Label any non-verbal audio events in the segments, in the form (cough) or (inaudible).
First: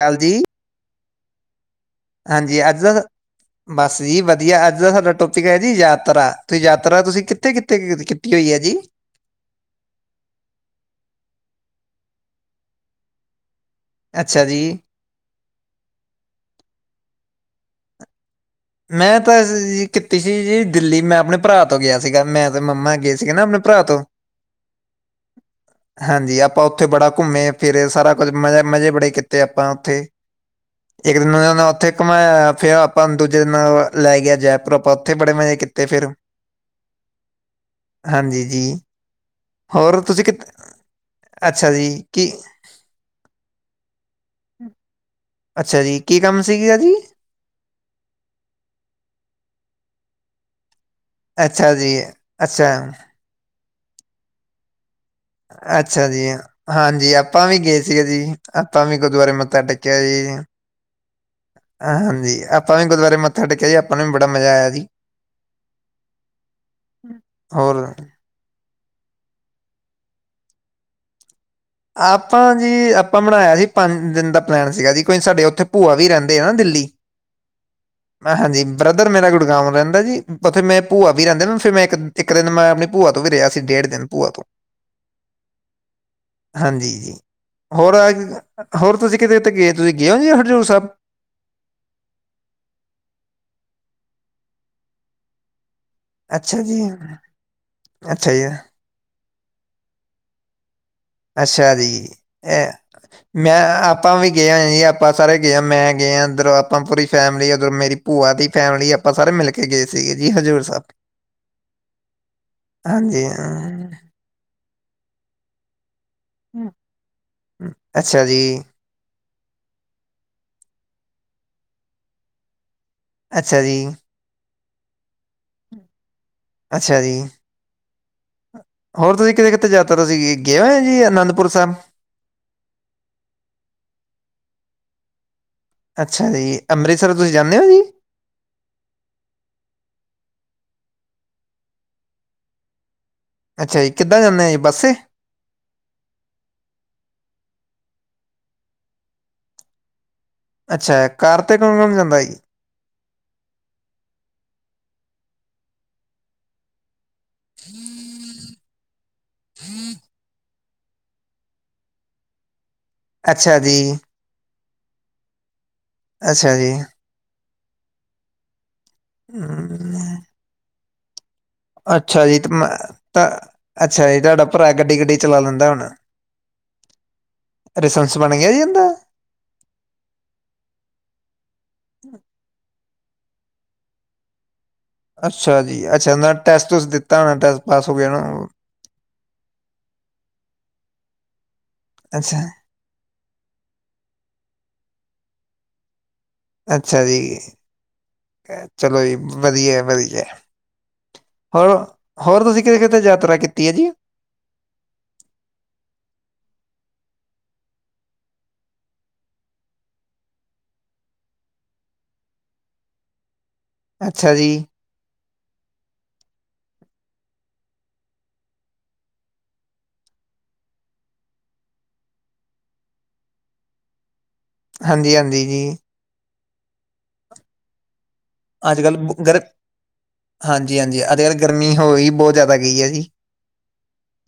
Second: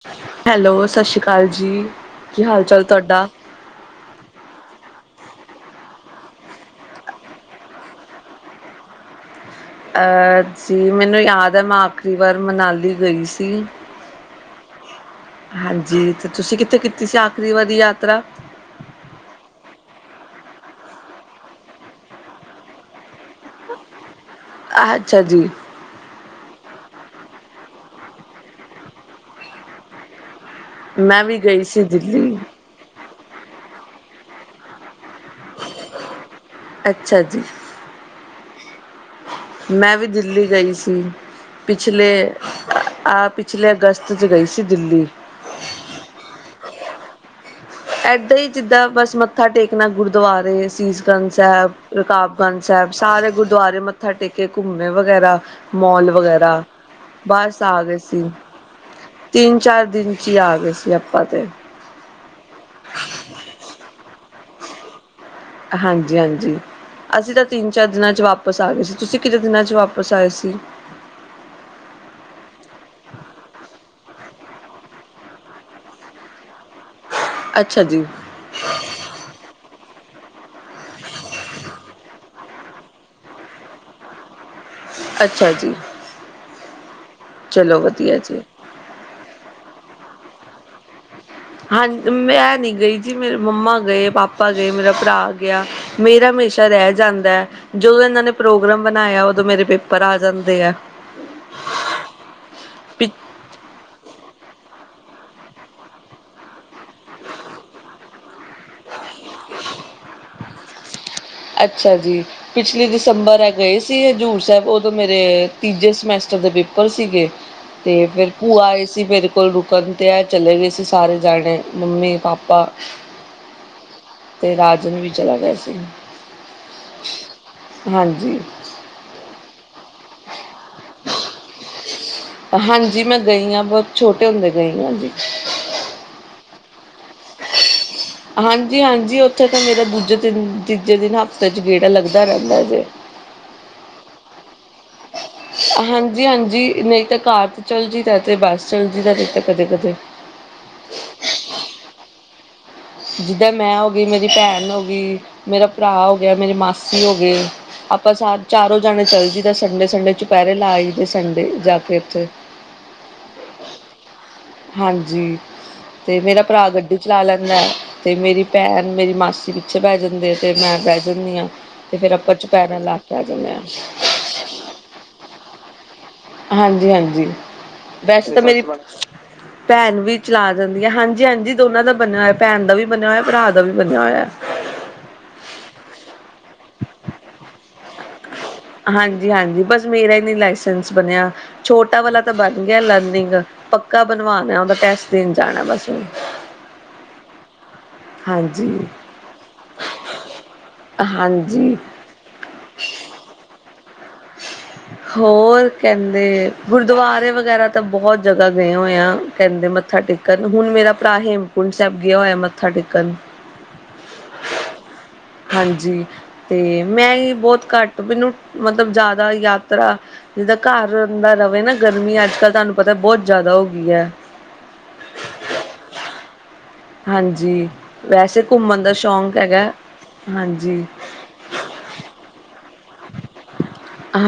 ਕਾਲ ਜੀ ਹੈਲੋ ਸਤਿ ਸ਼੍ਰੀ ਅਕਾਲ ਜੀ। ਕੀ ਹਾਂਜੀ ਹਾਲ ਚਾਲ ਅੱਜਅਲ ਤੁਹਾਡਾ ਮਾਸੀ ਜੀ ਵਧੀਆ, ਅੱਜ ਦਾ ਸਾਡਾ ਟੋਪਿਕ ਹੈ ਜੀ ਯਾਤਰਾ, ਤੁਹੀ ਯਾਤਰਾ ਤੁਸੀਂ ਕਿੱਥੇ-ਕਿੱਥੇ ਕੀ ਕੀਤੀ ਹੋਈ ਹੈ ਜੀ? ਅਹ ਜੀ ਮੈਨੂੰ ਯਾਦ ਹੈ, ਮੈਂ ਆਖਰੀ ਵਾਰ ਮਨਾਲੀ ਗਈ ਸੀ। ਅੱਛਾ ਜੀ। ਹਾਂਜੀ, ਤੇ ਤੁਸੀਂ ਕਿੱਥੇ ਕੀਤੀ ਸੀ ਆਖਰੀ ਵਾਰੀ ਯਾਤਰਾ? ਮੈਂ ਤਾਂ ਜ਼ ਕੀਤੀ ਸੀ ਜੀ ਦਿੱਲੀ, ਮੈਂ ਆਪਣੇ ਭਰਾ ਤੋਂ ਗਿਆ ਸੀਗਾ, ਮੈਂ ਤੇ ਮੰਮਾ ਗਏ ਸੀਗੇ ਨਾ ਆਪਣੇ ਭਰਾ ਤੋਂ। (inaudible) ਅੱਛਾ ਜੀ। ਹਾਂਜੀ, ਆਪਾਂ ਉੱਥੇ ਬੜਾ ਘੁੰਮੇ ਫਿਰੇ ਸਾਰਾ ਕੁਝ, ਮ ਮਜ਼ੇ ਬੜੇ ਕੀਤੇ ਆਪਾਂ ਉੱਥੇ। ਇੱਕ ਮੈਂ ਦਿਨ ਵੀ ਨੇ ਗਈ ਨਾ ਸੀ ਉੱਥੇ ਦਿੱਲੀ ਘੁੰਮਾਇਆ ਫਆ ਆਪਾ ਨ ਦੂਜੇ ਦਿਨ ਅ ਲੈ ਗਿਆ ਜੈਪੁਰ, ਆਪਾਂ ਉੱਥੇ ਬੜੇ ਮਜ਼ੇ ਕੀਤੇ ਫਿਰ। ਅੱਛਾ ਜੀ ਹਾਂਜੀ ਜੀ। ਮੈਂ ਹੋਰ ਵੀ ਤੁਸੀਂ ਕਿ ਦਿੱਲੀ ਗਈ ਸੀ। ਅੱਛਾ ਜੀ ਪਿਛਲੇ ਕੀ ਆ ਪਿਛਲੇ ਅਗਸਤ ਚ ਗਈ ਸੀ ਦਿੱਲੀ। ਅੱਛਾ ਜੀ, ਕੀ ਕੰਮ ਸੀ ਆ ਜੀ? ਏਦਾਂ ਈ, ਜਿੱਦਾਂ ਬਸ ਮੱਥਾ ਟੇਕਣਾ ਗੁਰਦੁਆਰੇ ਅਸੀਸ ਗੰਜ ਸੈਬ, ਅੱਛਾ ਜੀ ਰਕਾਬਗੰਜ ਅੱਛਾ ਸੈਬ, ਸਾਰੇ ਗੁਰਦੁਆਰੇ ਮੱਥਾ ਟੇਕੇ, ਘੁੰਮੇ ਵਗੈਰਾ। ਅੱਛਾ ਮੋਲ ਜੀ, ਵਗੈਰਾ, ਹਾਂਜੀ ਆਪਾਂ ਵੀ ਬਸ ਆ ਗਏ ਸੀਗੇ ਸੀ, ਜੀ, ਆਪਾਂ ਵੀ ਗੁਰਦੁਆਰੇ ਤਿੰਨ ਮੱਥਾ ਚਾਰ ਟੇਕਿਆ ਦਿਨ ਚ ਜੀ। ਈ ਆ ਗਏ ਸੀ। ਬੀ ਆਪਾਂ ਤੇ। ਹਾਂਜੀ, ਆਪਾਂ ਵੀ ਗੁਰਦੁਆਰੇ ਮੱਥਾ ਟੇਕਿਆ ਜੀ, ਆਪਾਂ ਨੂੰ ਵੀ ਬੜਾ ਮਜ਼ਾ ਆਇਆ ਜੀ। ਹਾਂਜੀ-ਹਾਂਜੀ, ਅਸੀਂ ਤਾਂ ਤਿੰਨ ਹੋਰ ਚਾਰ ਦਿਨਾਂ ਚ ਵਾਪ ਪਸ ਆ ਗਏ ਸੀ, ਤੁਸੀਂ ਕਿਨੇ ਦਿਨਾਂ ਚ ਵਾਪਸ ਆਏ ਸੀ? ਆਪਾਂ ਜੀ, ਆਪਾਂ ਬਣਾਇਆ ਸੀ ਪੰਜ ਦਿਨ ਦਾ ਪਲੈਨ ਸੀਗਾ ਜੀ, ਕੋਈ ਸਾਡੇ ਉੱਥੇ ਭੂਆ ਵੀ ਰਹਿੰਦੇ ਆ ਨਾ ਦਿੱਲੀ। ਅੱਛਾ ਜੀ ਮੈਂ ਹਾਂਜੀ ਬ੍ਰ ਬ੍ਰਦਰ ਮੇਰਾ ਗੁੜਗਾਉ ਰਹਿੰਦਾ ਜੀ, ਔਥੇ ਮੈਂ ਭੂਆ ਵੀ ਰਹਿੰਦੇ ਨਾ, ਫਿਰ ਮੈਂ ਇੱਕ, ਇੱਕ ਦਿਨ ਮੈਂ ਆਪਣੀ ਭੂਆ ਤੋਂ ਵੀ ਰਿਆ ਸੀ ਡੇਢ ਦਿਨ ਪੂਆ ਤੋਂ। ਅੱਛਾ ਜੀ। ਹਾਂਜੀ ਜੀ, ਚਲੋ ਹੋਰ ਵਧੀਆ ਅ ਜੀ ਹੋਰ ਤੁਸੀਂ ਕਿਤੇ ਉੱਤੇ ਗਏ, ਤੁਸੀਂ ਗਏ ਔ ਜੀ ਹਰਜ਼ੂਰ ਸਾਬ? ਹਾਂਜ, ਮੈਂ ਨੀ ਗਈ ਜੀ, ਮੇਰੇ ਮੰਮਾ ਗਏ, ਪਾਪਾ ਗਏ, ਮੇਰਾ ਭਰਾ ਗਿਆ, ਮੇਰਾ ਅੱਛਾ ਹਮੇਸ਼ਾ ਜੀ, ਰੇਹ ਜਾਂਦਾ ਐ, ਜਦੋਂ ਇਹਨਾਂ ਨੇ ਅੱਛਾ ਜੀ, ਪ੍ਰੋਗਰਾਮ ਬਣਾਇਆ, ਉਦੋਂ ਮੇਰੇ ਪੇਪਰ ਆ ਜਾਂਦੇ ਆ। ਅੱਛਾ ਜੀ, ਏਹ ਮੈਂ, ਆਪਾਂ ਵੀ ਗਏ ਹ ਔਏ ਜੀ, ਆਪਾਂ ਸਾਰੇ ਗਏ ਆ, ਮੈਂ ਗਏ ਆ ਉੱਧਰ, ਆਪਾਂ ਪੂਰੀ ਫੈਮਿਲੀ ਉੱਧਰੋ ਮੇਰੀ ਭੂਆ ਦੀ ਫੈਮਿਲੀ, ਆਪਾਂ ਸਾਰੇ ਮਿਲ ਕੇ ਗਏ ਸੀਗੇ ਜੀ ਹਜ਼ੂਰ ਸਾਬ। ਅੱਛਾ ਜੀ ਪਿਛਲੀ ਦਸੰਬਰ ਹੈ ਗਏ ਸੀ ਹਾਂ। ਹਜ਼ੂਰ ਸਾਹਿਬ ਉਦੋਂ ਮੇਰੇ ਤੀਜੇ ਸਮੈਸ ਟਰ ਦੇ ਪੇਪਰ ਸੀਗੇ ਤੇ ਅੱਛਾ ਫੇਰ ਜੀ ਭੂਆ ਆਏ ਸੀ ਮੇਰੇ ਕੋਲ ਰੁਕਣ ਤੇ ਇਹ ਚਲੇ ਗਏ ਸੀ ਸਾਰੇ ਜਾਣੇ ਮੰਮੀ ਪਾਪਾ। ਅੱਛਾ ਜੀ। ਤੇ ਰਾਜਨ ਵੀ ਚਲਾ ਗਿਆ ਸੀ। ਅੱਛਾ ਜੀ ਹਾਂਜੀ ਹੋਰ ਤੁਸੀ ਕਿਤੇ-ਕਿਤੇ ਜਾ ਤੁਸੀ ਗਏ ਹੋ ਜੀ ਅਨੰਦਪੁਰ ਸਾਹਿਬ। ਹਾਂਜੀ ਮੈਂ ਗਈ ਹਾਂ ਬਹੁਤ ਛੋਟੇ ਹੁੰਦੇ ਗਈ ਹਾਂ ਜੀ। ਅੱਛਾ ਜੀ ਅੰਮ੍ਰਿਤਸਰ ਤੁਸੀਂ ਜਾਂਦੇ ਹੋ ਜੀ। ਹਾਂਜੀ-ਹਾਂਜੀ ਉੱਥੇ ਤਾ ਮੇਰਾ ਦੂਜੇ ਦਿਨ, ਤੀਜੇ ਦਿਨ ਹਫ਼ਤੇ ਚ ਗੇੜਾ ਲੱਗਦਾ ਰਹਿੰਦਾ ਜੇ। ਅੱਛਾ ਜੀ ਕਿੱਦਾਂ ਜਾਂਦੇ ਜੀ ਬੱਸੇ। ਹਾਂਜੀ-ਹਾਂਜੀ ਨਹੀ ਤੇ ਕਾਰ ਤੇ ਚਲ ਜਈ ਦੇ ਤੇ ਬੱਸ ਚੱਲਜੀ ਦੇ ਤੇ ਤਾਂ ਕਦੇ-ਕਦੇ। ਅੱਛਾ ਕਾਰ ਤੇ ਕੌਣ-ਕੌਣ ਜਾਂਦਾ ਹੈ ਜੀ। ਜਿੱਦਾਂ ਮੈਂ ਹੋ ਗਈ, ਮੇਰੀ ਭੈਣ ਹੋ ਗਈ, ਮੇਰਾ ਭਰਾ ਹੋ ਗਿਆ, ਮੇਰੀ ਮਾਸੀ ਹੋ ਗਈ। ਹਮ। ਆਪਾ ਸ ਚਾਰੋ ਜਾਣੇ ਚੱਲ ਜੀਏ ਦਾ ਸੰਡੇ-ਸੰਡੇ ਚੁਪਹਿਰੇ ਲਾ ਜਈਦੇ ਸੰਡੇ ਜਾ ਕੇ ਉੱਥੇ। ਅੱਛਾ ਜੀ। ਹਾਂਜੀ ਤੇ ਮੇਰਾ ਅੱਛਾ ਭਰਾ ਜੀ ਗੱਡੀ ਚਲਾ ਲੈਂਦਾ। ਅਤੇ ਮੇਰੀ ਭੈਣ, ਮੇਰੀ ਮਾਸੀ ਪਿੱਛੇ ਬਹਿ ਹੂੰ, ਜਾਂਦੇ ਤੇ ਮੈਂ ਪੈ ਜਾਂਦੀ ਹਾਂ। ਫੇਰ ਅੱਛਾ ਆਪਾਂ ਜੀ ਤੇ ਮੈਂ ਚੁਪਹਿਰਾ ਲਾ ਕੇ ਆ ਤਾਂ ਜਾਂਦੇ ਹਾਂ ਅੱਛਾ ਜੀ ਤੁਹਾਡਾ ਭਰਾ ਗੱਡੀ-ਗੱਡੀ ਚਲਾ ਲੈਂਦਾ ਹੋਣਾ। ਹਾਂਜੀ-ਹਾਂਜੀ ਲਾਇਸੈਂਸ ਵੈਸੇ ਬਣ ਤਾਂ ਗਿਆ ਜੀ ਮੇਰੀ ਇਹਦਾ ਭੈਣ ਵੀ ਚਲਾ ਜਾਂਦੀ ਹੈ ਹਾਂਜੀ-ਹਾਂਜੀ ਦੋਨਾਂ ਦਾ ਬਣਿਆ ਹੋਇਆ ਭੈਣ ਦਾ ਵੀ ਬਣਿਆ ਹੋਇਆ ਭਰਾ ਦਾ ਵੀ ਬਣਿਆ ਹੋਇਆ। ਅੱਛਾ ਜੀ ਅੱਛਾ ਉਹਨਾਂ ਨੇ ਟੈਸਟ-ਟੁਸਟ ਦਿੱਤਾ ਹੋਣਾ ਟੈਸਟ ਪਾਸ ਹੋ ਗਿਆ ਹੋਣਾ। ਹਾਂਜੀ-ਹਾਂਜੀ ਬਸ ਮੇਰਾ ਹੀ ਨੀ ਲਾਇਸੈਂਸ ਬਣਿਆ ਛੋਟਾ ਵਾਲਾ ਤਾ ਅੱਛਾ ਬਣ ਗਿਆ ਲਰਨਿੰਗ ਪੱਕਾ ਬਣਵਾਣਾ ਉਹਦਾ ਟੈਸਟ ਦੇਣ ਜਾਣਾ ਬਸ ਹੁਣ। ਅੱਛਾ ਜੀ ਹਾਂਜੀ ਚਲੋ ਜੀ ਵਧੀਆ-ਵਧੀਆ। ਹਾਂਜੀ। ਹੋਰ ਤੁਸੀਂ ਕਿਤੇ-ਕਿਤੇ ਯਾਤਰਾ ਕੀਤੀ ਹੈ ਜੀ। ਹੋਰ ਕਹਿੰਦੇ ਗੁਰਦੁਆਰੇ ਵਗੈਰਾ ਤਾ ਬਹੁਤ ਜਗ੍ਹਾ ਗਏ ਹੋਏ ਆ ਕਹਿੰਦੇ ਮਤ ਮੱਥਾ ਟੇਕਣ ਹੁਣ ਮੇਰਾ ਭਰਾ ਹੇਮਕੁੰਟ ਸਾਹਿਬ ਗਿਆ ਹੋਇਆ ਮੱਥਾ ਟੇਕਣ। ਅੱਛਾ ਜੀ। ਹਾਂਜੀ ਤੇ ਮੈਂ ਹੀ ਬਹੁਤ ਘੱਟ ਮੈਨੂੰ ਮਤ ਜਾਦਾ ਯਾਤਰਾ ਜਿੱਦਾਂ ਘਰ ਦਾ ਰਹੇ ਨਾ ਗਰਮੀ ਅੱਜ ਕੱਲ ਤੁਹਾਨੂੰ ਪਤਾ ਬਹੁਤ ਜਾਦਾ ਹੋ ਗਈ ਹੈ। ਹਾਂਜੀ-ਹਾਂਜੀ ਜੀ। ਹਾਂਜੀ ਵੈਸੇ ਅੱਜ ਘੁੰਮਣ ਦਾ ਕੱਲ੍ਹ ਸ਼ੌਕ ਗਰ ਹੈਗਾ ਹਾਂਜੀ। ਗਰਮੀ ਹੋਈ ਬਹੁਤ ਜਾਦਾ ਗਈ ਹੈ ਜੀ।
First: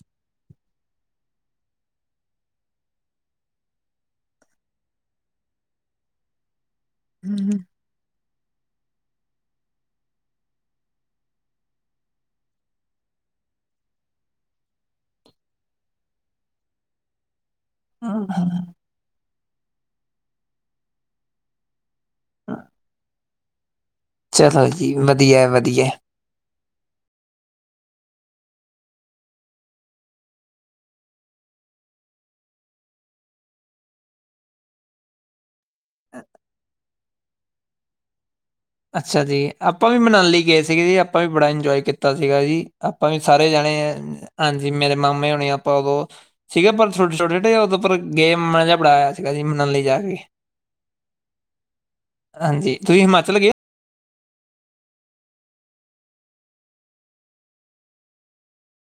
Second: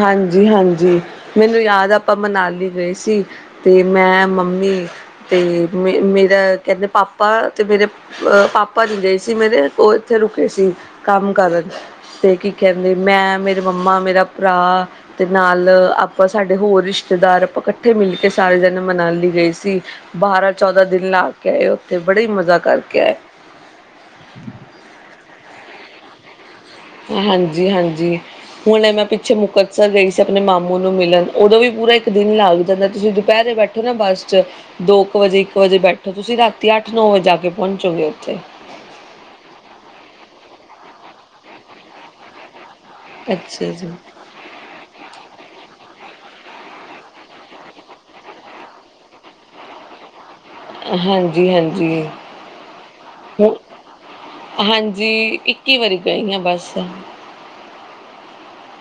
ਹਾਂਜੀ-ਹਾਂਜੀ ਮੈਨੂੰ ਯਾਦ ਆਪਾ ਮਨਾਲੀ ਗਏ ਸੀ। ਤੇ ਮੈਂ ਮੰਮੀ ਤੇ ਮੇਰਾ ਕਹਿੰਦੇ ਪਾਪਾ ਤੇ ਮੇਰੇ ਅਹ ਪਾਪਾ ਜੀ ਗਏ ਸੀ ਮੇਰੇ ਉਹ ਇੱਥੇ ਰੁਕੇ ਸੀ ਕੰਮ ਕਰਨ। ਤੇ ਕੀ ਕਹਿੰਦੇ ਮੈਂ ਮੇਰੇ ਮੰਮਾ, ਮੇਰਾ ਭਰਾ ਤੇ ਨਾਲ ਆਪਾਂ ਸਾਡੇ ਹੋਰ ਰਿਸ਼ਤੇਦਾਰ ਆਪਾ ਕ ਠੇ ਮਿਲ ਕੇ ਸਾਰੇ ਜਾਣੇ ਮਨਾਲੀ ਗਏ ਸੀ ਬਾਰਾਂ, ਚੌਦਾਂ ਦਿਨ ਲਾ ਕੇ ਆਏ ਉੱਥੇ ਬੜੇ ਹੀ ਮਜ਼ਾ ਕਰਕੇ ਆਏ। ਚਲੋ ਜੀ ਵਧੀਆ-ਵਧੀਆ। ਹਾਂਜੀ-ਹਾਂਜੀ। ਹੁਣੇ ਮੈਂ ਪਿੱਛੇ ਮੁਕਤਸਰ ਗਈ ਸੀ ਆਪਣੇ ਮਾਮੂ ਨੂੰ ਮਿਲਣ ਉਦੋਂ ਵੀ ਪੂਰਾ ਇੱਕ ਦਿਨ ਲੱਗ ਜਾਂਦਾ ਤੁਸੀ ਦੁਪਹਿਰੇ ਬੈ ਠੋ ਨਾ ਬੱਸ ਚ ਦੋ ਕੁ ਵਜੇ ਇੱਕ ਵਜੇ ਬੈਠੋ ਤੁਸੀਂ ਰਾਤੀ ਅੱਠ, ਨੌ ਵਜੇ ਜਾ ਕੇ ਪਹੁੰਚੋਗੇ ਉੱਥੇ। ਅੱਛਾ ਜੀ ਆਪਾਂ ਵੀ ਮਨਾਲੀ ਗਏ ਸੀਗੇ ਜੀ ਆਪਾਂ ਵੀ ਬੜਾ ਇੰਜੋਏ ਕੀਤਾ ਸੀਗਾ ਜੀ। ਆਪਾਂ ਵੀ ਸਾਰੇ ਅੱਛਾ ਜਾਣੇ ਜੀ। ਹਾਂਜੀ ਮੇਰੇ ਮਾਮੇ ਹੋਣੇ ਆਪਾਂ ਉਦੋਂ। ਸੀਗਾ ਪਰ ਛੋਟੇ ਛੋਟੇ ਉਦੋਂ ਗਏ ਮਜ਼ਾ ਬੜਾ ਆਇਆ ਸੀਗਾ ਸੀ ਮਨਾਲੀ ਜਾ ਕੇ। ਹਾਂਜੀ ਹਾਂਜੀ ਹਾਂਜੀ ਤੁਸੀਂ ਹਿਮਾਚਲ ਗਏ ਹੂੰ। ਹਾਂਜੀ ਇੱਕੀ ਵਾਰੀ ਗਈ ਹਾਂ ਬਸ।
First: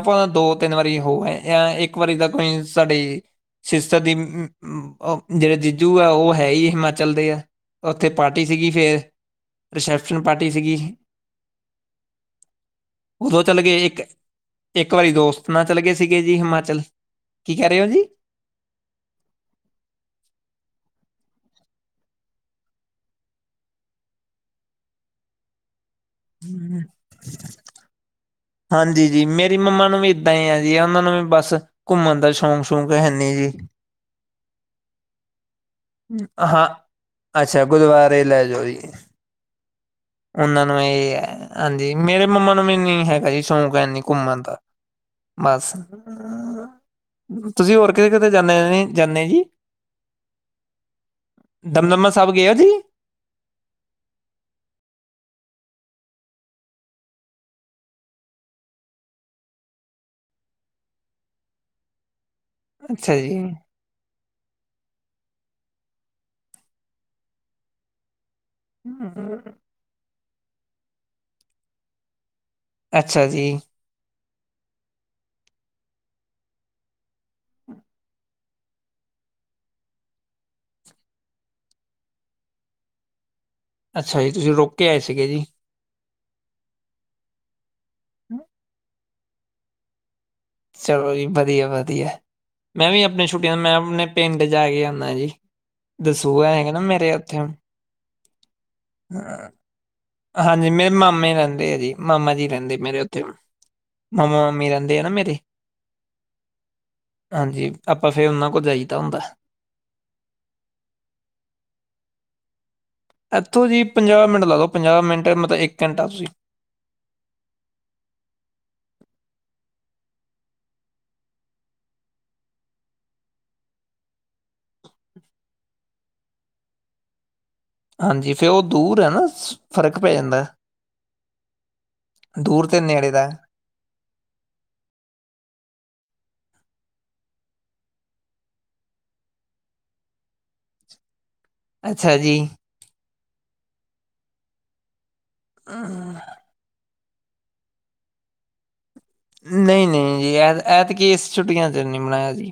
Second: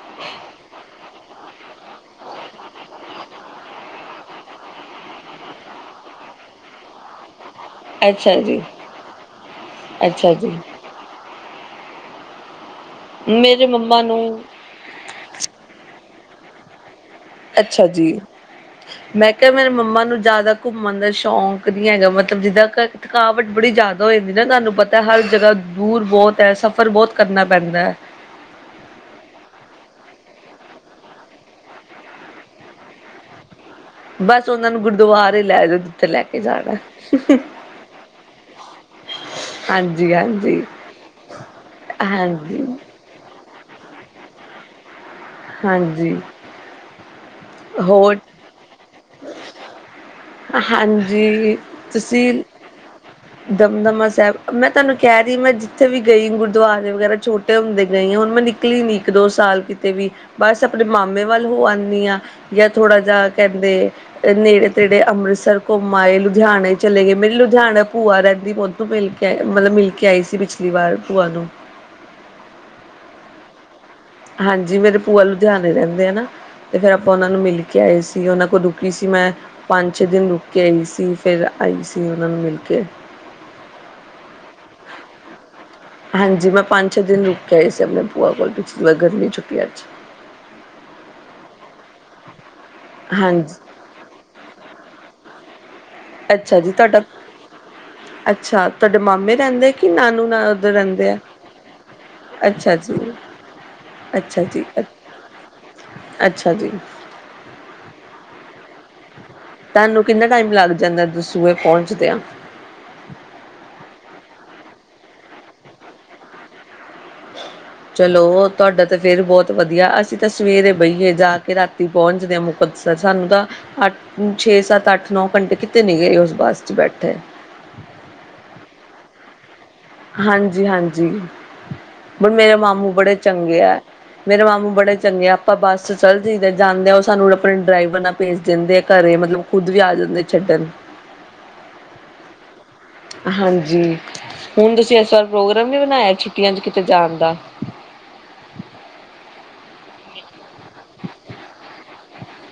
ਆਪਾਂ ਤਾਂ ਦੋ ਤਿੰਨ ਵਾਰੀ ਹੋਰ ਗਏ ਆਂ ਇੱਕ ਵਾਰੀ ਤਾਂ ਗਏ ਸਾਡੇ। ਜਿਸ ਤਰ੍ਹਾਂ ਦੀ ਉਹ ਜਿਹੜੇ ਜੀਜੂ ਆ ਉਹ ਹੈ ਹੀ ਹਿਮਾਚਲ ਦੇ ਆ। ਉੱਥੇ ਅੱਛਾ ਪਾਰਟੀ ਜੀ, ਸੀਗੀ ਫਿਰ ਰਿਸੈਪਸ਼ਨ ਅੱਛਾ ਪਾਰਟੀ ਜੀ ਸੀਗੀ। ਉਦੋਂ ਚਲੇ ਮੇਰੇ ਗਏ, ਇੱਕ ਮੰਮਾ ਨੂੰ ਇੱਕ ਵਾਰੀ ਦੋਸਤ ਨਾਲ ਚੱਲ ਗਏ, ਸੀਗੇ ਜੀ ਹਿਮਾਚਲ। ਕੀ ਕਹਿ ਰਹੇ ਹੋ ਅੱਛਾ ਜੀ। ਮੈਂ ਕਿਹਾ ਮੇਰੇ ਮੰਮਾ ਨੂੰ ਜ਼ਿਆਦਾ ਘੁੰਮਣ ਦਾ ਸ਼ੌਂਕ ਨੀ ਹੈਗਾ ਮਤਲਬ ਜਿੱਦਾਂ ਘਰੇ। ਥਕਾਵਟ ਬੜੀ ਜ਼ਿਆਦਾ ਹੋ ਜਾਂਦੀ ਨਾ ਤੁਹਾਨੂੰ ਪਤਾ ਹਰ ਜਗ੍ਹਾ ਦੂਰ ਬਹੁਤ। ਤਹਿ ਜੀ ਸਫ਼ਰ ਬਹੁਤ ਕਰਨਾ ਪੈਂਦਾ ਹੈ। ਹਾਂਜੀ ਜੀ ਮੇਰੀ ਮੰਮਾ ਨੂੰ ਵੀ ਏਦਾਂ ਹੀ ਆ ਜੀ ਆ ਉਹਨਾਂ ਨੂੰ ਵੀ ਬਸ। ਘੁੰਮਣ ਦਾ ਸ਼ੌਂਕ ਸ਼ੌਕ ਹੈਨੀ ਜੀ ਬਸ ਉਹਨਾਂ ਨੂੰ ਗੁਰਦੁਆਰੇ ਲੈ ਜਾ ਹਾਂ ਅੱਛਾ ਗੁਰੂ ਦੁਆਰੇ ਲੈ ਜੋੜਏ ਹਾਂਜੀ ਹ ਉਹਨਾਂ ਨੂੰ ਇਹ ਹੈ ਹਾਂਜੀ ਮੇਰੇ ਮੰਮਾ ਨੂੰ ਹਾਂਜੀ ਵੀ ਨ ਹੈਗਾ ਜੀ ਸ਼ੌਂਕ ਹੈ ਇਨੀ ਘੁੰਮਣ ਦਾ ਬਸ ਹਾਂਜੀ ਤੁਸੀਂ ਹੋਰ ਕਿਤੇ ਕਿਤੇ ਜਾਂਦੇ ਜਾਂਦੇ ਜੀ ਹਾਂਜੀ ਦਮਦਮਾ ਸਾਹਿਬ ਤੁਸੀਂ ਗਏ ਹੋ ਜੀ ਦਮਦਮਾ ਸਾਹਿਬ ਮੈਂ ਤੁਹਾਨੂੰ ਕਹਿ ਰਹੀ ਮੈਂ ਜਿੱਥੇ ਵੀ ਗਈ ਗੁਰਦੁਆਰੇ ਵਗੈਰਾ ਛੋਟੇ ਛੋਟੇ ਹੁੰਦੇ ਗਏ ਆਾਂ ਹੁਣ ਮੈਂ ਨਿਕਲੀ ਨੀ ਇੱਕ ਦੋ ਸਾਲ ਕਿਤੇ ਵੀ ਬਸ ਆਪਣੇ ਮਾਮੇ ਵੱਲ ਹੋ ਆਂਦੀ ਹਾਂ ਜਾਂ ਥੋੜਾ ਅੱਛਾ ਜਾਿ ਜੀ ਕਹਿੰਦੇ ਨੇੜੇ ਤੇੜੇ ਅੰਮ੍ਰਿਤਸਰ ਘੁੰਮਾਏ ਲੁਧਿਆਣੇ ਚਲੇ ਗਏ ਮੇਰੀ ਲੁਧਿਆਣਾ ਭੂਆ ਰਹਿੰਦੀ ਮੋਦੀ ਮਿਲ ਕੇ ਆ ਮਤਲਬ ਮਿਲ ਕੇ ਆਈ ਸੀ ਪਿਛਲੀ ਵਾਰ ਭੂਆ ਨੂੰ ਅੱਛਾ ਜੀ। ਹਾਂਜੀ ਮੇਰੇ ਭੂਆ ਲੁਧਿਆਣੇ ਰਹਿੰਦੇ ਹੈ ਨਾ। ਅਤੇ ਫਿਰ ਆਪਾਂ ਉਹਨਾਂ ਨੂੰ ਮਿਲ ਕੇ ਆਏ ਸੀ। ਉਹਨਾਂ ਕੋਲ ਰੁਕੀ ਸੀ ਮੈਂ। ਪੰਜ ਛੇ ਦਿਨ ਰੁਕ ਕੇ ਆਈ ਸੀ। ਫੇਰ ਆਈ ਸੀ। ਉਹਨਾਂ ਨੂੰ ਮਿਲ ਕੇ। ਅੱਛਾ ਜੀ ਤੁਸੀਂ ਰੁਕ ਕੇ ਆਏ ਸੀਗੇ ਜੀ। ਹਾਂਜੀ ਮੈਂ ਪੰਜ ਛੇ ਦਿਨ ਰੁਕ ਕੇ ਆਏ ਸੀ। ਆਪਣੇ ਭੂਆ ਕੋਲ ਗਰਮੀ ਦੀਆਂ ਛੁੱਟੀਆਂ 'ਚ। ਚਲੋ ਜੀ ਵਧੀਆ ਵਧੀਆ ਮੈਂ ਵੀ ਆਪਣੇ ਹਾਂਜੀ ਛੁੱਟੀਆਂ ਮੈਂ ਆਪਣੇ ਪਿੰਡ ਜਾ ਕੇ ਆਉਂਦਾ ਜੀ। ਦਸੂਆ ਅੱਛਾ ਜੀ ਹੈਗਾ ਨਾ ਤੁਹਾਡਾ ਮੇਰੇ ਉੱਥੇ ਅੱਛਾ ਤੁਹਾਡੇ ਮਾਮੇ ਰਹਿੰਦੇ ਕਿ ਨਾਨਕੇ। ਹਾਂਜੀ ਮੇਰੇ ਮਾਮੇ ਰਹਿੰਦੇ ਆ ਜੀ ਮਾਮਾ ਜੀ ਅੱਛਾ ਰਹਿੰਦੇ ਮੇਰੇ ਜੀ ਉੱਥੇ ਹੁਣ। ਹੁਣ ਅੱਛਾ ਜੀ ਮਾਮੀ ਅ ਰਹਿੰਦੀ ਆ ਨਾ ਮੇਰੀ। ਅੱਛਾ ਜੀ ਹਾਂਜੀ ਆਪਾਂ ਫੇਰ ਉਹਨਾਂ ਕੋਲ ਜਾਈਦਾ ਹੁੰਦਾ। ਤੁਹਾਨੂੰ ਕਿੰਨਾ ਟਾਈਮ ਲੱਗ ਜਾਂਦਾ ਦਸੂਏ ਪਹੁੰਚਦੇ ਆ। ਇੱਥੋਂ ਜੀ ਪੰਜਾਹ ਮਿੰਟ ਲਾ ਲੋ ਪੰਜਾਹ ਮਿੰਟ ਮਤਲਬ ਇੱਕ ਘੰਟਾ ਤੁਸੀਂ। ਚਲੋ ਤੁਹਾਡਾ ਤਾਂ ਫੇਿਰ ਬਹੁਤ ਵਧੀਆ ਅਸੀਂ ਤਾਂ ਸਵੇਰੇ ਬਹੀਏ ਜਾ ਕੇ ਰਾਤੀ ਪਹੁੰਚਦੇ ਹਾਂ ਮੁ ਸਾਨੂੰ ਤਾਂ ਅੱਠ ਛੇ ਸੱਤ ਅੱਠ ਨੌ ਘੰਟੇ ਕਿਤੇ ਨੀ ਗਏ ਉਸ ਬੱਸ ਚ ਬੈਠੇ ਹਾਂਜੀ ਫਿਰ ਉਹ ਦੂਰ ਹੈ ਨਾ ਫਰਕ ਪੈ ਜਾਂਦਾ ਹਾਂਜੀ ਹਾਂਜੀ ਬਣ ਮੇਰੇ ਦੂਰ ਤੇ ਮਾਮੂ ਨੇੜੇ ਬੜੇ ਦਾ ਚੰਗੇ ਆ ਮੇਰੇ ਮਾਮੂ ਬੜੇ ਚੰਗੇ ਆਪਾਂ ਬੱਸ ਚ ਚੱਲ ਜਾਈਦੇ ਜਾਂਦੇ ਉਹ ਸਾਨੂੰ ਆਪਣੇ ਡਰਾਈਵਰ ਭੇਜ ਦਿੰਦੇ ਆ ਘਰੇ ਮਤਲਬ ਖੁਦ ਵੀ ਆ ਜਾਂਦੇ ਛੱਡਣ ਅੱਛਾ ਜੀ ਹਾਂਜੀ ਹੁਣ ਤੁਸੀਂ ਇਸ ਵਾਰ ਪ੍ਰੋਗਰਾਮ ਵੀ ਬਣਾਇਆ ਅਮ, ਛੁੱਟੀਆਂ ਚ ਕਿਤੇ ਜਾਣ ਦਾ ਨਹੀਂ ਨਹੀਂ ਜੀ ਇਹ ਐਤ ਕੀ ਇਸ ਛੁੱਟੀਆਂ ਚ ਨ ਮਨਾਇਆ ਜੀ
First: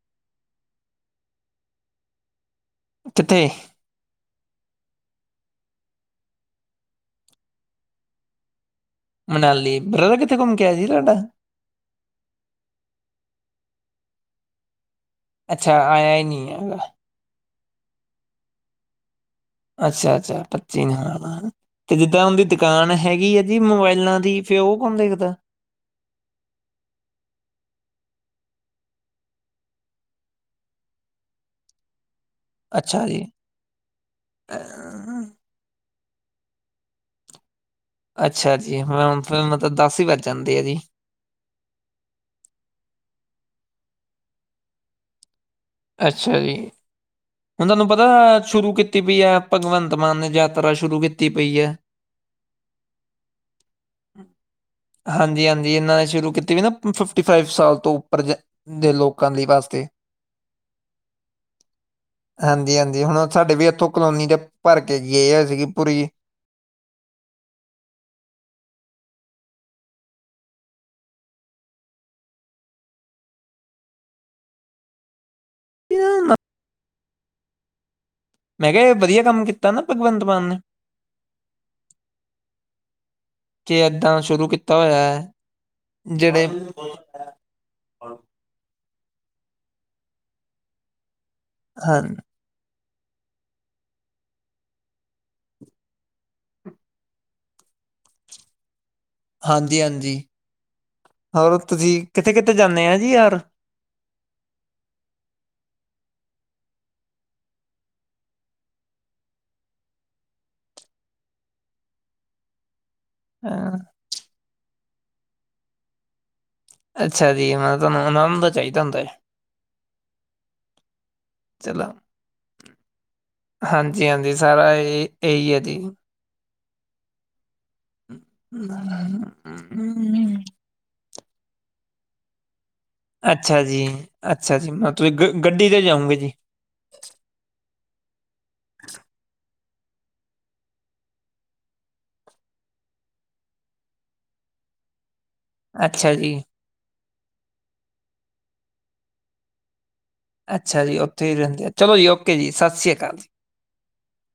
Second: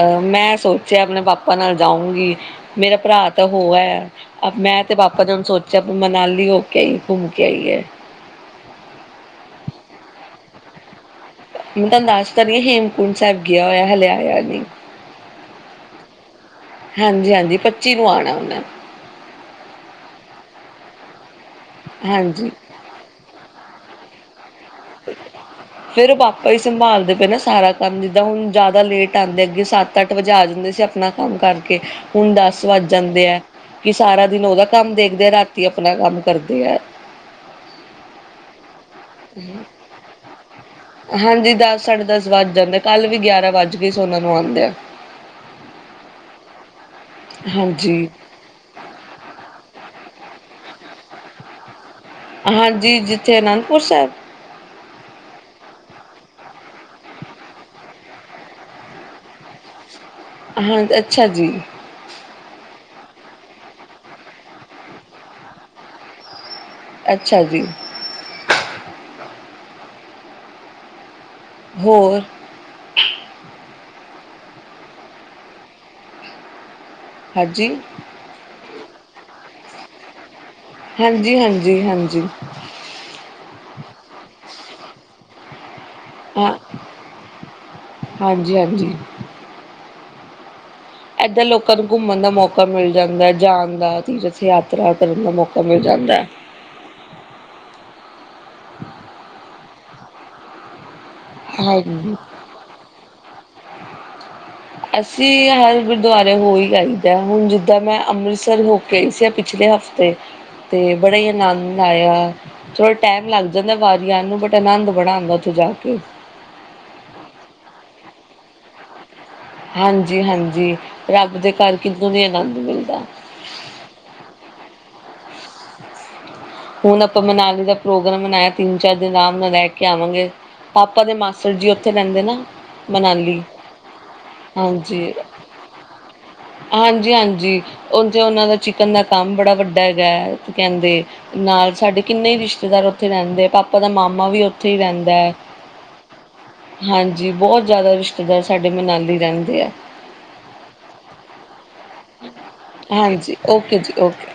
ਅਹ ਮੈਂ ਸੋਚਿਆ ਆਪਣੇ ਪਾਪਾ ਨਾਲ ਜਾਊਂਗੀ ਮੇਰਾ ਭਰਾ ਤਾਂ ਕਿੱਥੇ ਹੋ ਹੈ ਮੈਂ ਤੇ ਬਾਪਾ ਜ ਸੋਚਿਆ ਵੀ ਮਨਾਲੀ ਹੋ ਕੇ ਆਈ ਘੁੰਮ ਕੇ ਆਈ ਹੈ ਮਨਾਲੀ ਬ੍ਰਦਰਰ ਕਿੱਥੇ ਘੁੰਮ ਕਿ ਆਇਆ ਤੁਹਾਡਾ ਮੈਂ ਦੱਸ ਤਾਂ ਰਹੀ ਹਾਂ ਹੇਮਕੁੰਟ ਸਾਹਿਬ ਗਿਆ ਹੋਇਆ ਹਲੇਿਆ ਆਇਆ ਨਹੀਂ ਅੱਛਾ ਆਇਆ ਹੀ ਨਹੀਂ ਹੈਗਾ ਹਾਂਜੀ-ਹਾਂਜੀ ਪੱਚੀ ਨੂੰ ਆਉਣਾ ਉਹਨਾਂ ਅੱਛਾ, ਅੱਛਾ ਪੱਚੀ ਨਾਲ ਤੇ ਜਿੱਦਾਂ ਉਹਦੀ ਹਾਂਜੀ। ਦੁਕਾਨ ਹੈਗੀ ਆ। ਇਹਦੀ ਮੋਬਾਇਲਾਂ ਦੀ ਫੇਰ ਉਹ ਕੌਣ ਦੇਖਦਾ। ਫੇਰ ਪਾਂਪਾ ਹੀ ਸੰਭਾਲਦੇ ਪਏ ਨਾ ਸਾਰਾ ਕੰਮ ਜਿੱਦਾਂ ਹੁਣ ਜ਼ਿਆਦਾ ਲੇਟ ਆਉਂਦੇ ਅੱਗੇ ਸੱਤ, ਅੱਠ ਵਜਾ ਦਿੰਦੇ ਸੀ ਆਪਣਾ ਕੰਮ ਕਰਕੇ ਹੁਣ ਦੱਸ ਦਸ ਵਜ ਅੱਛਾ ਜੀ। ਜਾਂਦੇ ਹੈ, ਕਿ ਸਾਰਾ ਦਿਨ ਅ ਉਹਦਾ ਕੰਮ ਦੇਖਦੇ ਆ ਰਾਤੀ ਆਪਣਾ ਕੰਮ ਕਰਦੇ ਆ। ਅੱਛਾ ਜੀ ਮੈ ਮਤਲਬ ਦਸ ਹੀ ਵਜ ਜਾਂਦੇ ਆ ਜੀ। ਹਾਂਜੀ ਦਸ ਸਾਢੇ ਦਸ ਵੱਜ ਜਾਂਦੇ, ਆ ਕੱਲ੍ਹ ਵੀ ਗਿਆਰਾਂ ਵੱਜ ਕੇ ਸੋਨਾ ਨੂੰ ਆਉਂਦੇ ਆ। ਅੱਛਾ ਜੀ, ਹੁਣ ਤੁਹਾਨੂੰ ਹਾਂਜੀ ਪਤਾ ਸ਼ੁਰੂ ਕੀਤੀ ਪਈ ਹੈ, ਭਗਵੰਤ ਮਾਨ ਨੇ ਯਾਤਰਾ ਸ਼ੁਰੂ ਕੀਤੀ ਪਈ ਹੈ। ਹਾਂਜੀ, ਜਿੱਥੇ ਅਨੰਦਪੁਰ ਸਾਹਿਬ ਹਾਂਜੀ, ਹਾਂਜੀ ਇਹਨਾਂ ਨੇ ਸ਼ੁਰੂ ਕੀਤੀ ਵੀ, ਨਾ ਫਿਫਟੀ ਫਾਈਵ ਸਾਲ ਤੋਂ ਉੱਪਰ ਦੇ ਲੋਕਾਂ ਲਈ ਵਾਸਤੇ, ਹਾਂ ਅੱਛਾ ਜੀ। ਹਾਂਜੀ ਹਾਂਜੀ ਹੁਣ ਸਾਡੇ ਵੀ ਇੱਥੋਂ ਕਲੋਨੀ ਦੇ ਭਰ ਕੇ ਗਏ ਹੋਏ ਸੀਗੀ ਪੂਰੀ ਅੱਛਾ ਜੀ। ਹੋਰ। ਹਾਂਜੀ। ਮੈਂ ਕਿਹਾ ਵਧੀਆ ਕੰਮ ਕੀਤਾ ਨਾ ਭਗਵੰਤ ਮਾਨ ਨੇ। ਹਾਂਜੀ ਹਾਂਜੀ ਹਾਂਜੀ। ਕਿ ਏਦਾਂ ਸ਼ੁਰੂ ਕੀਤਾ ਹੋਇਆ ਹੈ, ਜਿਹੜੇ ਹਾਂ ਹਾਂਜੀ ਹਾਂਜੀ। ਐੱਥੇ ਲੋਕਾ ਨੂੰ ਹਾਂ ਘੁੰਮਣ ਮੌਕਾ, ਮੌਕਾ ਮਿਲ ਜਾਂਦਾ ਜਾਣ ਦਾ ਚੀ ਜਿੱਥੇ ਯਾਤਰਾ ਕਰਨ ਦਾ ਮੌਕਾ ਮਿਲ ਜਾਂਦਾ। ਹਾਂਜੀ-ਹਾਂਜੀ ਹੋਰ ਤੁਸੀਂ ਹਾਂਜੀ, ਕਿੱਥੇ ਕਿੱਥੇ ਜਾਂਦੇ ਆ ਜੀ ਯਾਰ। ਅਸੀਂ ਹਰ ਗੁਰਦੁਆਰੇ ਹੋ ਹੀ ਆਈਦਾ ਹੁਣ ਜਿੱਦਾਂ ਮੈਂ ਅੰਮ੍ਰਿਤਸਰ ਹੋ ਕੇ ਆਈ ਸੀ ਪਿਛਲੇ ਹਫ਼ਤੇ, ਅਤੇ ਅਤੇ ਬੜਾ ਹੀ ਆਨੰਦ ਆਇਆ। ਥੋੜਾ ਟਾਈਮ ਲੱਗ ਹਾਂ। ਜਾਂਦਾ, ਵਾਰੀ ਆਣ ਨੂੰ ਬਟ ਆਨੰਦ ਬੜਾ ਆਉਂਦਾ ਉੱਥੇ ਜਾ ਕੇ, ਅੱਛਾ ਜੀ ਮੈਂ ਤੁਹਾਨੂੰ ਉਹ ਨੂੰ ਦਾ ਚਾਹੀਦਾ ਹੁੰਦਾ। ਹਾਂਜੀ-ਹਾਂਜੀ ਰੱਬ ਦੇ ਘਰ ਹੀ ਆਨੰਦ ਮਿਲਦਾ। ਹਾਂਜੀ-ਹਾਂਜੀ ਸਾਰਾ ਇਹ ਇਹੀ ਹੈ ਜੀ। ਹੁਣ ਆਪਾਂ ਮਨਾਲੀ ਦਾ ਪ੍ਰੋਗਰਾਮ ਬਣਾਇਆ ਤਿੰਨ ਚਾਰ ਦਿਨ ਆਰਾਮ ਨਾਲ ਰਹਿ ਕੇ ਆਵਾਂਗੇ। ਪਾਪਾ ਦੇ ਮਾਸੜ ਜੀ ਉੱਥੇ ਰਹਿੰਦੇ ਨਾ। ਮਨਾਲੀ ਅੱਛਾ ਜੀ, ਅੱਛਾ ਜੀ ਮਤਲਬ ਤੁਸੀਂ ਗ ਗੱਡੀ ' ਜਾਉਂਗੇ ਜੀ। ਹਾਂਜੀ ਹਾਂਜੀ ਉ ਉਹਨਾਂ ਦਾ ਚਿਕਨ ਦਾ ਕੰਮ ਬੜਾ ਵੱਡਾ ਹੈਗਾ ਹੈ। ਕਹਿੰਦੇ ਨਾਲ ਸਾਡੇ ਕਿੰਨੇ ਹੀ ਰਿਸ਼ਤੇਦਾਰ ਉੱਥੇ ਰਹਿੰਦੇ ਪਾਪਾ ਦਾ ਮਾਮਾ ਵੀ ਉੱਥੇ ਹੀ ਰਹਿੰਦਾ ਹੈ। ਅੱਛਾ ਜੀ। ਹਾਂਜੀ ਬਹੁਤ ਜ਼ਿਆਦਾ ਰਿਸ਼ਤੇਦਾਰ ਸਾਡੇ ਮਨਾਲੀ ਰਹਿੰਦੇ ਆ। ਅੱਛਾ ਜੀ ਉੱਥੇ ਹੀ ਰਹਿੰਦੇ ਆ, ਚਲੋ ਜੀ ਓਕੇ ਜੀ ਸਤਿ ਸ਼੍ਰੀ ਅਕਾਲ ਜੀ। ਹਾਂਜੀ ਓਕੇ ਜੀ ਓਕੇ।